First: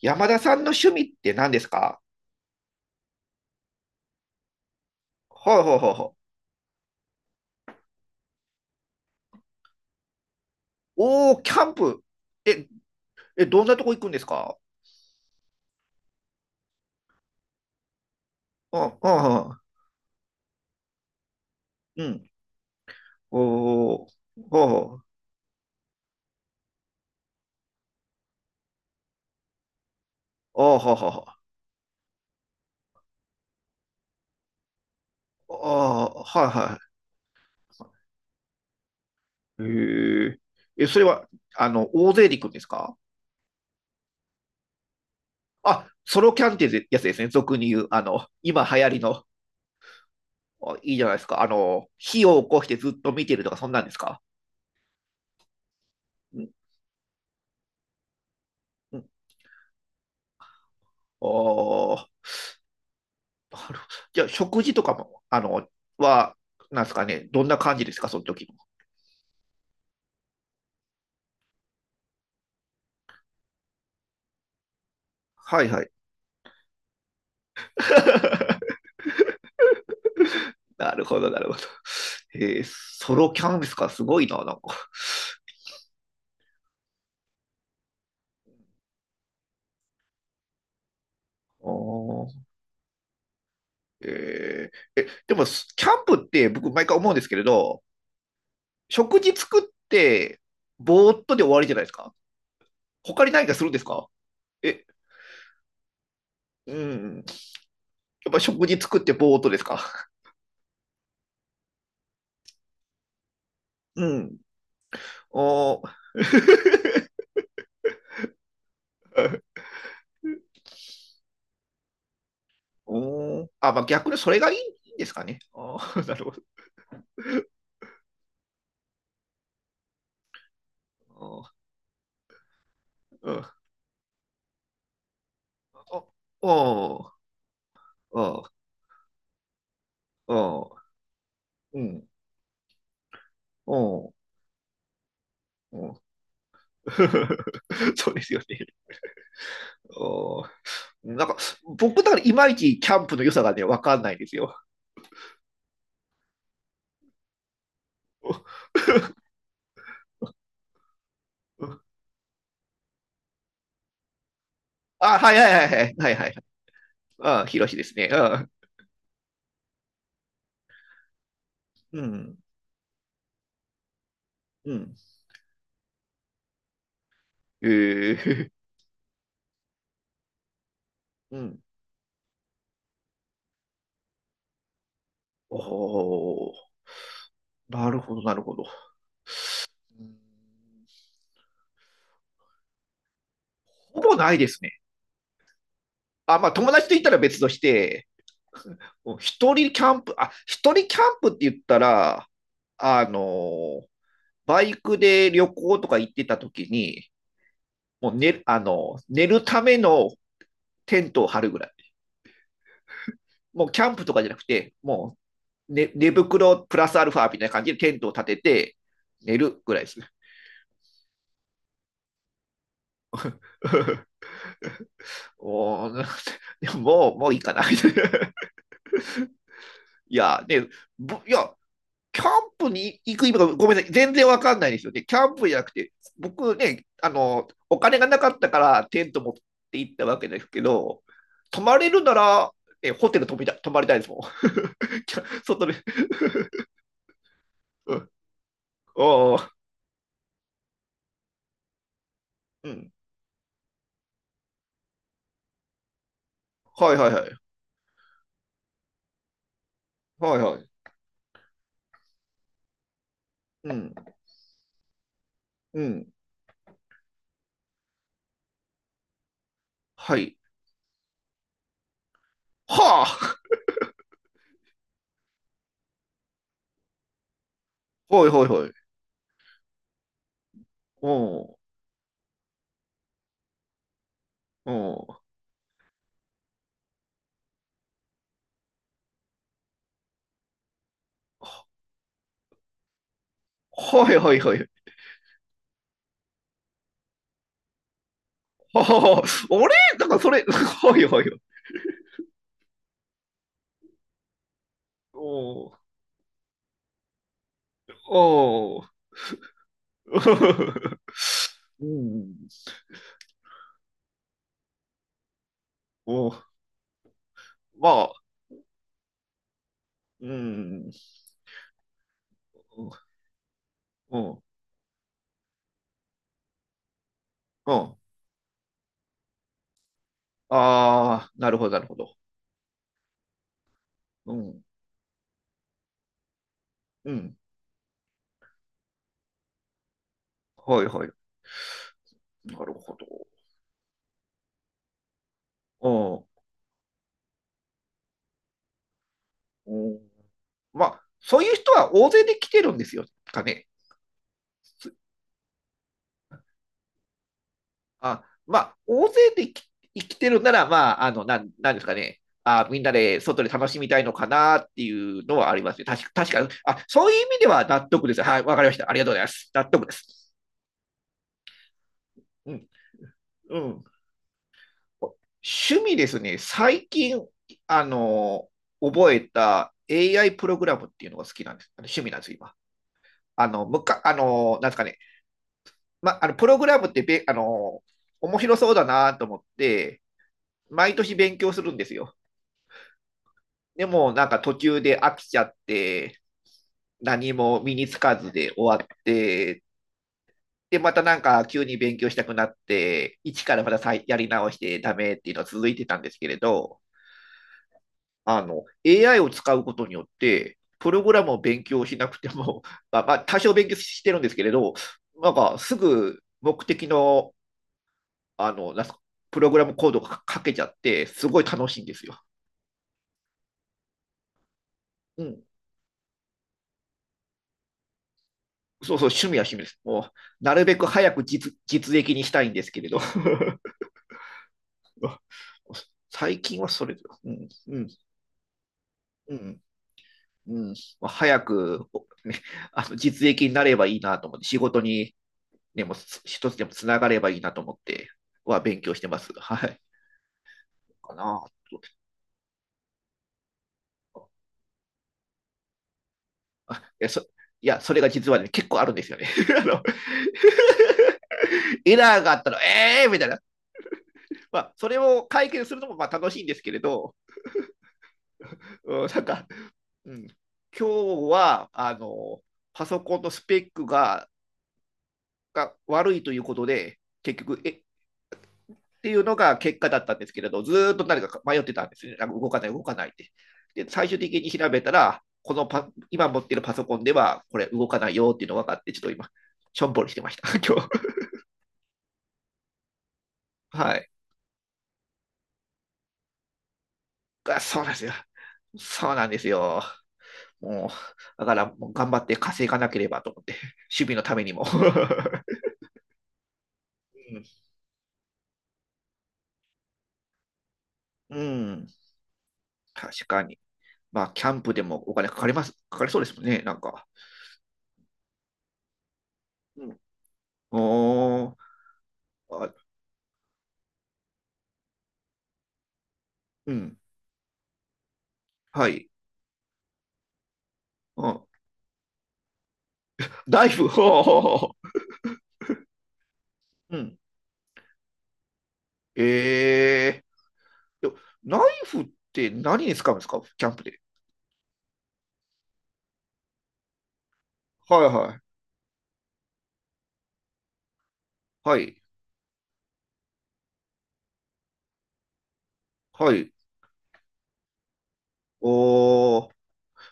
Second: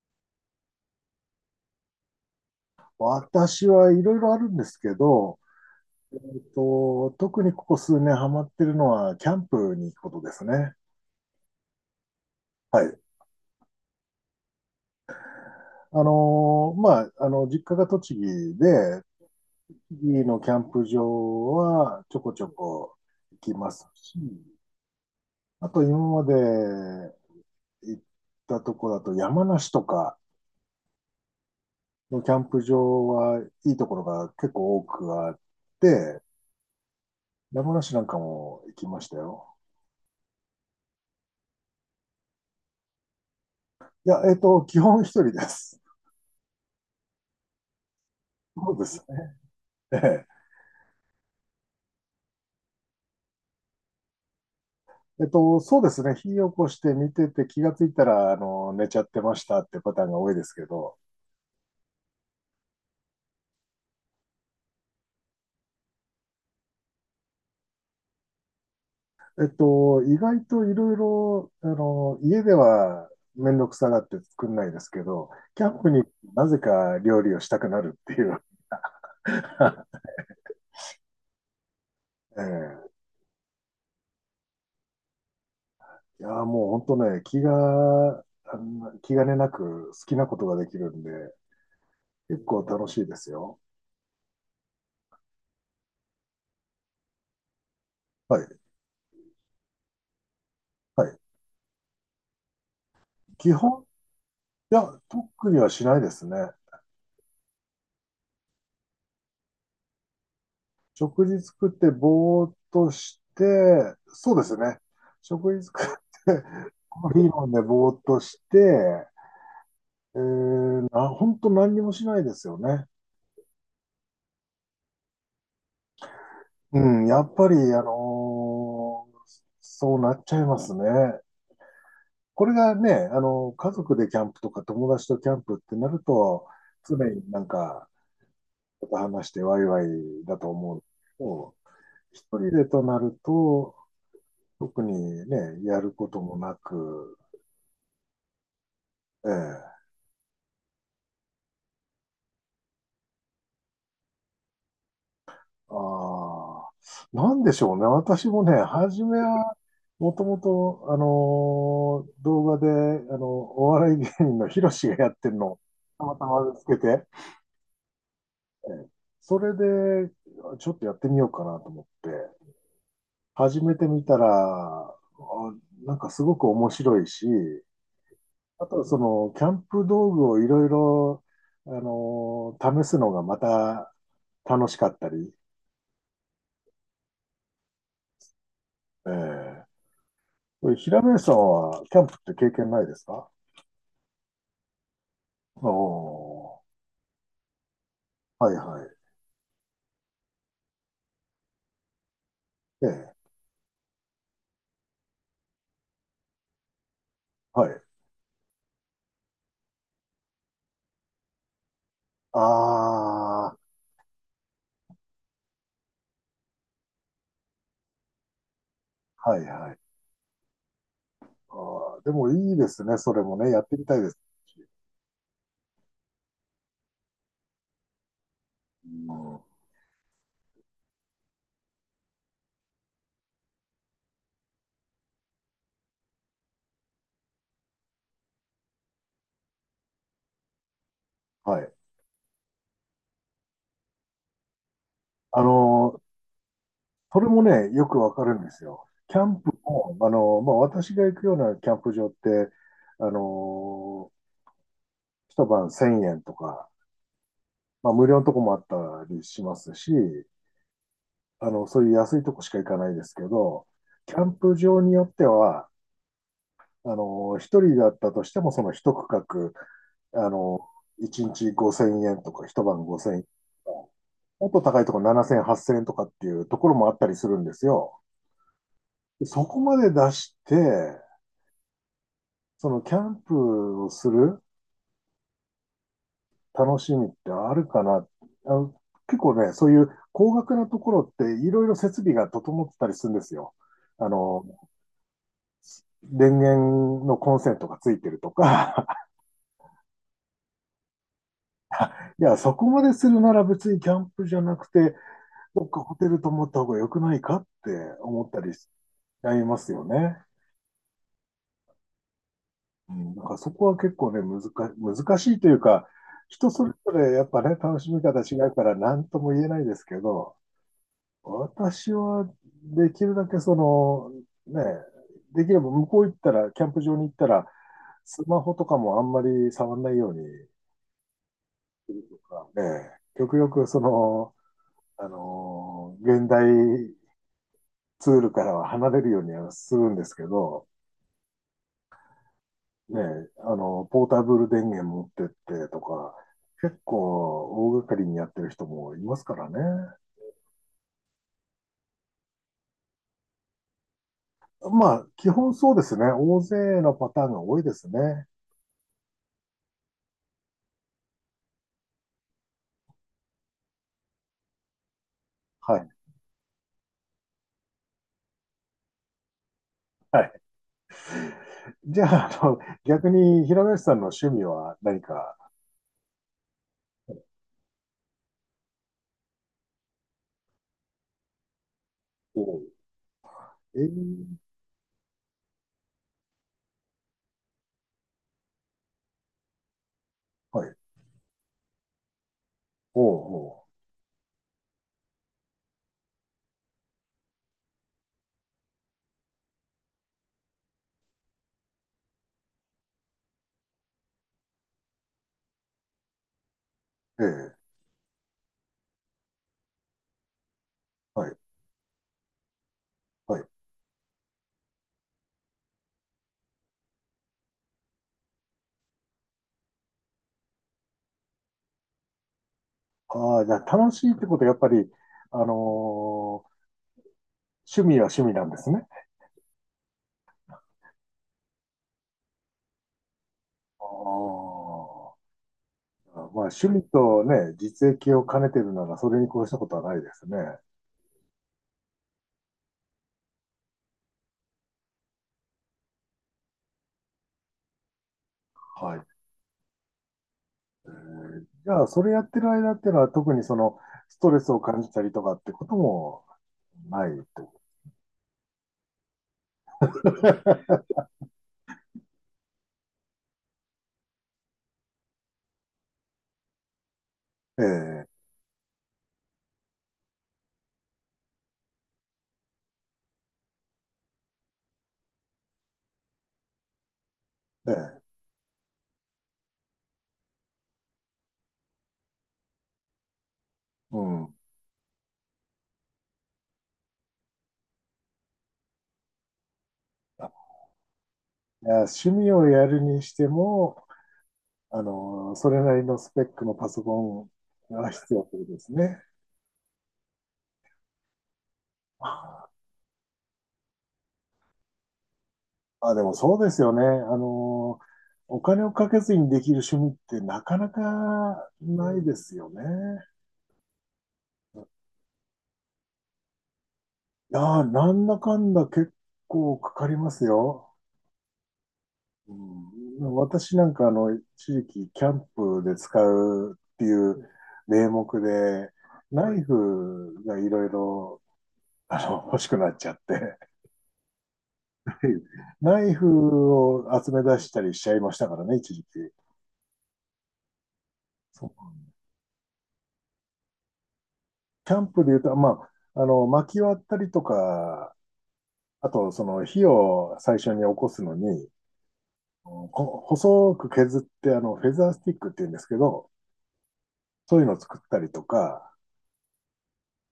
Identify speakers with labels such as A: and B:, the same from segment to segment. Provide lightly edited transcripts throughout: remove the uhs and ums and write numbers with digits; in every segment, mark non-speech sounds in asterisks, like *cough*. A: 山田さんの趣味って何ですか？
B: 私はいろいろあるんですけど、
A: はいはいはいは
B: え
A: い。
B: っ特にここ数年ハマってるのは、キャンプに行くことですね。
A: おー、キャンプ。え、
B: はい。
A: え、どんなとこ行くんですか？
B: まあ、実家が栃木
A: うん
B: で、
A: うんうん。
B: 栃木のキャンプ場は
A: う
B: ちょ
A: ん。
B: こちょこ行きます
A: おー、
B: し、
A: は
B: あと今まで行ったとこだと山梨とか
A: あ、はあ、ははは
B: のキャンプ場はいいところが結構多くあっ
A: あ、ー
B: て、
A: はいは
B: 山梨なんかも行きましたよ。
A: い。へえ。え、それは、大勢で行くんですか？
B: いや、基本一人です。
A: あ、ソロキャンってやつですね。俗に言う、今
B: そ
A: 流
B: うで
A: 行り
B: す。
A: の、
B: ええ
A: あいいじゃないですか。火を起こしてずっと見てるとか、そんなんですか？
B: そうですね。
A: う
B: 火
A: ん
B: を起こして見てて気がついたら、寝
A: う
B: ちゃっ
A: ん。
B: てましたってパターンが多いですけど、
A: あー、なるほど。じゃあ *laughs*、食事とかも、は、なんですかね、どんな感じですか、その時の。
B: 意外といろいろ、家ではめんどくさがって作んないですけど、
A: は
B: キ
A: い
B: ャ
A: は
B: ン
A: い。
B: プになぜか料理をしたくなるっていう。
A: *laughs*
B: *laughs*
A: なるほど、なるほど。えー
B: ええ、
A: ソロキャンプですか、すごいな、なんか。
B: いや、もう本当ね、気が、あの気兼ねなく好きなことができるんで、
A: おー
B: 結構楽しいですよ。
A: えーえ、でも、キャンプって僕、毎回思うんですけれど、
B: はい。
A: 食事作って、
B: は
A: ぼ
B: い。
A: ーっとで終わりじゃないですか。他に何
B: 基
A: かするんで
B: 本、
A: すか？
B: い
A: え、
B: や、特にはしないですね。
A: うん。やっぱ食事作ってぼーっとですか？
B: 食事作ってぼーっとして、
A: う
B: そ
A: ん。
B: うですね。食事
A: お
B: 作っ
A: ー
B: て、
A: *laughs*
B: コーヒー飲んでぼーっとして、本当何にもしないですよね。
A: おーあ、まあ、逆にそれがいいんですかね。あー *laughs* なるほど。
B: うん、やっぱり、ーそうなっちゃいますね。これがね、
A: うん。
B: 家族でキャンプとか友達とキャンプってなる
A: お
B: と、常
A: お
B: になんか、
A: おー
B: ちょっと話してワイワイだと
A: おー
B: 思うけど、
A: うん。
B: 一人でとなる
A: お
B: と、
A: ー
B: 特にね、や
A: う
B: る
A: ん。
B: こともなく、
A: *laughs* そうですよね。
B: ええ。
A: おーなんか、僕だからいまいちキャンプの良さがね、わかんないんですよ。
B: ああ。なんでしょうね。私もね、
A: *laughs*
B: 初めは、もともと、
A: うん。
B: 動画で、お笑い芸人のヒロシがやっ
A: あ、
B: て
A: はい
B: る
A: は
B: の
A: い
B: を
A: はいはい。
B: た
A: はい
B: ま
A: は
B: た
A: い。
B: ま見つけて、
A: あ、ヒロシですね。あ、
B: ええ、それで、ちょっとやってみようかなと思っ
A: う
B: て、
A: ん。
B: 始めてみた
A: う
B: ら、あ
A: ん。
B: なんかすごく面白いし、
A: ええ、
B: あとはその、キャンプ道具をいろいろ、
A: *laughs* うん。
B: 試すのがまた楽しかったり、
A: おお、なるほど、なるほど。
B: ええ、
A: うん。
B: これ平林さんはキャンプって経験ないですか？
A: ほぼないですね。あ、まあ
B: お
A: 友達と言ったら別として、
B: ー、はいはい。
A: *laughs* 一人キャンプ、あ、一人キャンプって言ったら、
B: え
A: あ
B: え、
A: の、バイクで旅行とか行ってた時に、
B: はい。
A: もう寝るためのテントを張るぐらい。
B: ああ、
A: もうキャンプとかじゃなくて、もう寝袋プラスアルファみたいな感じでテントを立てて寝
B: はい
A: る
B: は
A: ぐ
B: い。
A: らいですね。
B: あー、でもいいですね。それもね、やってみたいです。
A: *laughs* もう、*laughs* もういいかな。*laughs*
B: うん、
A: いや、ね、いや、キャンプに行く意味がごめんなさい、全然わかんないですよね。キャンプじゃなくて、僕ね、お金がなかったからテント持って行ったわけですけど、
B: は
A: 泊
B: い。
A: まれるなら、え、ホテル泊みた泊まりたいですもん。*laughs* キャ
B: あ
A: 外で。
B: のー、それもね、よ
A: う
B: く
A: ん。
B: わかるんですよ。キャ
A: あ
B: ンプ
A: あ、
B: も、まあ、私が行くようなキャンプ場って、
A: うん。
B: あのー、一晩1000円とか、
A: はいはいはい。
B: まあ、無料のとこもあったりしますし、
A: はいはい。
B: そういう安いとこしか行かないですけど、
A: うん。
B: キャンプ場によっては、
A: うん。
B: 一人だったとしても、その一区
A: は
B: 画、
A: い。
B: 一日5000円とか、一晩
A: は
B: 5000円とか、もっと高いところ7000円、8000円とかっていうところもあったりするんですよ。
A: あ。はいはいはい。
B: でそこまで出して、
A: うん。
B: そのキャンプをする
A: うん。
B: 楽しみってあるかな。あの、結構ね、そういう高額なところっていろいろ設備が整ってたりするんですよ。あ
A: はいはい
B: の、
A: はい。
B: 電源のコンセントがついてるとか、
A: はあ、あれなんかそれ、*laughs* はいはいはい。
B: *laughs* いや、そこまでするなら別にキャンプじゃなくて、
A: お
B: どっ
A: お。
B: かホテル泊まった方が良くないかって
A: お
B: 思ったりしち
A: お。
B: ゃいますよね。
A: うん。*laughs*
B: うん、だからそこは結構ね、難しいというか、
A: お、ま
B: 人それぞれやっぱね、楽しみ
A: あ、
B: 方違うから何とも言えないですけ
A: う
B: ど、
A: ん。
B: 私はできるだけその、
A: うん。
B: ね、できれば向こう行ったら、キャンプ場に行ったら、
A: うん。
B: スマホとかもあんまり触んないように、
A: ああ、なるほど、なるほど。
B: ね、極力そ
A: う
B: の、
A: ん。
B: 現代
A: うん。
B: ツールからは離れるようにはするんですけど、
A: はいはい。なるほ
B: ね、ポータブル電源持ってってとか、
A: ど。
B: 結構大掛かりにやってる人もいますからね。
A: うん。うん。まあ、そういう人は大勢で来てるんですよ、かね。
B: まあ、基本そうですね。大勢のパターンが多いです
A: あ、
B: ね。
A: まあ、大勢で生きてるなら、まあ、なんですかね。あ、みんなで外で楽しみたいのかなっていうのはありま
B: は
A: すね。
B: い。
A: 確かに。あ、そういう意味では納得です。はい、わかりました。ありがとうございます。納得で
B: は
A: す。
B: い。じゃあ、
A: うん。
B: 逆に、
A: う
B: 平林
A: ん。
B: さんの趣味は何か？
A: 趣味ですね、最近、あの、覚えた AI プログラムっていうのが好きなんです。あの趣味なんです、
B: お
A: 今。
B: う、
A: あの、
B: え
A: む
B: ー、
A: か、あの、なんですかね、ま、あの、プログラムってべ、あの、面白そうだなと思って、
B: はい。
A: 毎年勉強するんですよ。
B: おう、お
A: でも、なんか途中で飽きちゃって、何も身につかずで終わって、で、またなんか急に勉強したくなって、一からまた再やり直してダメっていうのは続いてたんですけれど、
B: う、ええ、
A: AI を使うことによって、プログラ
B: は
A: ム
B: い。
A: を勉強しなくても、*laughs* まあ、まあ、多
B: はい。
A: 少勉強してるんですけれど、なんかすぐ目的の、あの、なんすか、プログラムコードが書けちゃって、すごい楽しいんですよ。
B: ああ、じゃあ、楽しいってことは、やっぱり、
A: うん。
B: あのー趣味は趣味なんですね。
A: そうそう、趣味は趣味です。もう、なるべく早く実益にしたいんですけれど。*laughs*
B: ああ。まあ、
A: 最近
B: 趣
A: は
B: 味
A: それ、
B: と
A: うん、
B: ね、
A: うん、
B: 実益を兼ねてるなら、それに
A: う
B: 越した
A: ん、
B: ことはないですね。
A: うん。まあ早く、ね、あの実益になればいいなと思って、仕事にでもう一つでもつながればいいなと思っては勉強
B: は
A: し
B: い。
A: てます。はい。かな。
B: じゃあ、それやってる間っていうのは、特にその、ストレスを感じたりとかってことも
A: あ、あい
B: な
A: や、
B: い
A: そ、
B: と。
A: いや、それが実はね、結構あるんですよね。*laughs* あの、エラーがあったら、ええー、みたいな。まあ、それを解決するのもまあ楽しいんですけれど、
B: ええ、
A: うん、なんか、うん、今日は、パソコンのスペックが、悪いということで、結局、え、
B: ええ、
A: っていうのが結果だったんですけれど、ずっと誰か迷ってたんですね。なんか動かない、動かないって。で、
B: う
A: 最終的
B: ん。
A: に調べたら、このパ今持ってるパソコンでは、これ動かないよっていうのが分かって、ちょっと今、しょんぼりしてまし
B: あ
A: た、*laughs* 今日。
B: いや、趣味をやるにして
A: *laughs*
B: も、
A: はい。
B: それなりのスペックのパソコ
A: あ、
B: ン
A: そう
B: が
A: なんですよ。
B: 必要ということですね。
A: そうなんですよ。もう、だからもう頑張って
B: あ
A: 稼がなければと思って、守備のためにも。*laughs*
B: あ、でもそうですよね。の、お金をかけずにできる趣味ってなかなか
A: うん、うん。
B: ないですよね。
A: 確かに。まあ、キャンプでもお金かかります、かかりそうですもんね、なんか。
B: いやー、なんだかんだ結構か
A: う
B: かり
A: ん、
B: ますよ。
A: お
B: う
A: ーあ、
B: ん、私なんか一時期キャンプで使う
A: う
B: ってい
A: ん、
B: う名目で、
A: はい。
B: ナイフがいろいろ、
A: うん。
B: 欲しくなっちゃって、
A: ナイフ、ほうほうほ
B: *laughs* ナイフを
A: うん。う
B: 集
A: ん。
B: め出したりしちゃいましたからね、一時期。
A: ええ。で
B: そ
A: ナイ
B: う、
A: フって何に使うんですか？キャンプで。
B: キャンプで言うと、まあ、薪割ったりとか、
A: はいはい。
B: あと、その火を最初に起こすのに、
A: はい。
B: うんこ細く削って、フェザースティックって言うんですけど、
A: はい。
B: そういうのを作ったりとか、
A: おー、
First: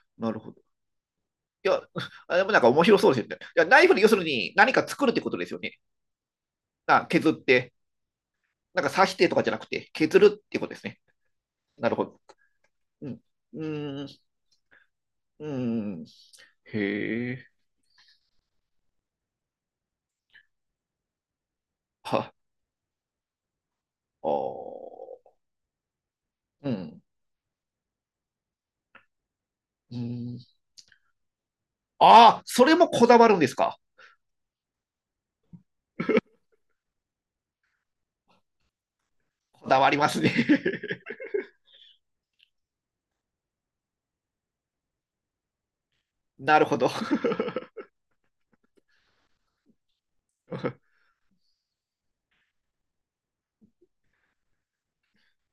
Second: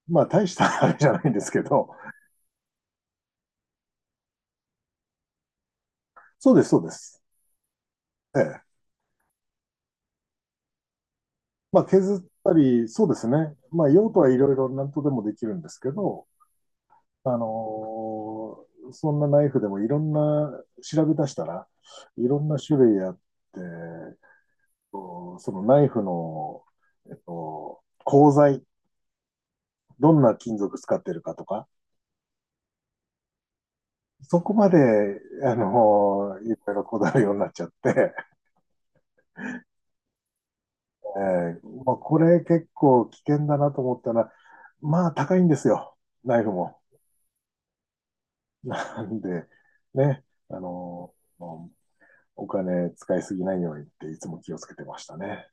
B: まあ
A: なる
B: 大
A: ほ
B: し
A: ど。
B: たあれじゃないんですけ
A: いや、
B: ど、
A: あでもなんか面白そうですよね。いや、ナイフで要するに何か作るってことですよね。
B: そうです、そうで
A: な
B: す。
A: 削って、
B: ええ。
A: なんか刺してとかじゃなくて、削るってことですね。
B: まあ
A: なるほ
B: 削
A: ど。
B: ったり、そ
A: う
B: うで
A: ん。
B: すね。
A: う
B: まあ
A: ーん。
B: 用途はいろいろ何とでもでき
A: うー
B: るんですけ
A: ん。
B: ど、
A: へ
B: あ
A: え。
B: のそんなナイフでもいろんな、調べ出したらい
A: は、
B: ろんな種類あって、
A: あー。
B: こうそのナイフの、
A: うん。
B: 鋼材、
A: う
B: どんな
A: ん。
B: 金属使ってるかとか、
A: ああ、それもこだわるんですか？
B: そこまで、いろいろこだわるようになっちゃって、
A: こだわりますね。
B: まあ、これ結構危険だなと思ったら、まあ高いんですよ、
A: *laughs*
B: ナイフ
A: なるほ
B: も。
A: ど。
B: *laughs* なんで、ね、お金使いすぎないようにっていつも気をつけてましたね。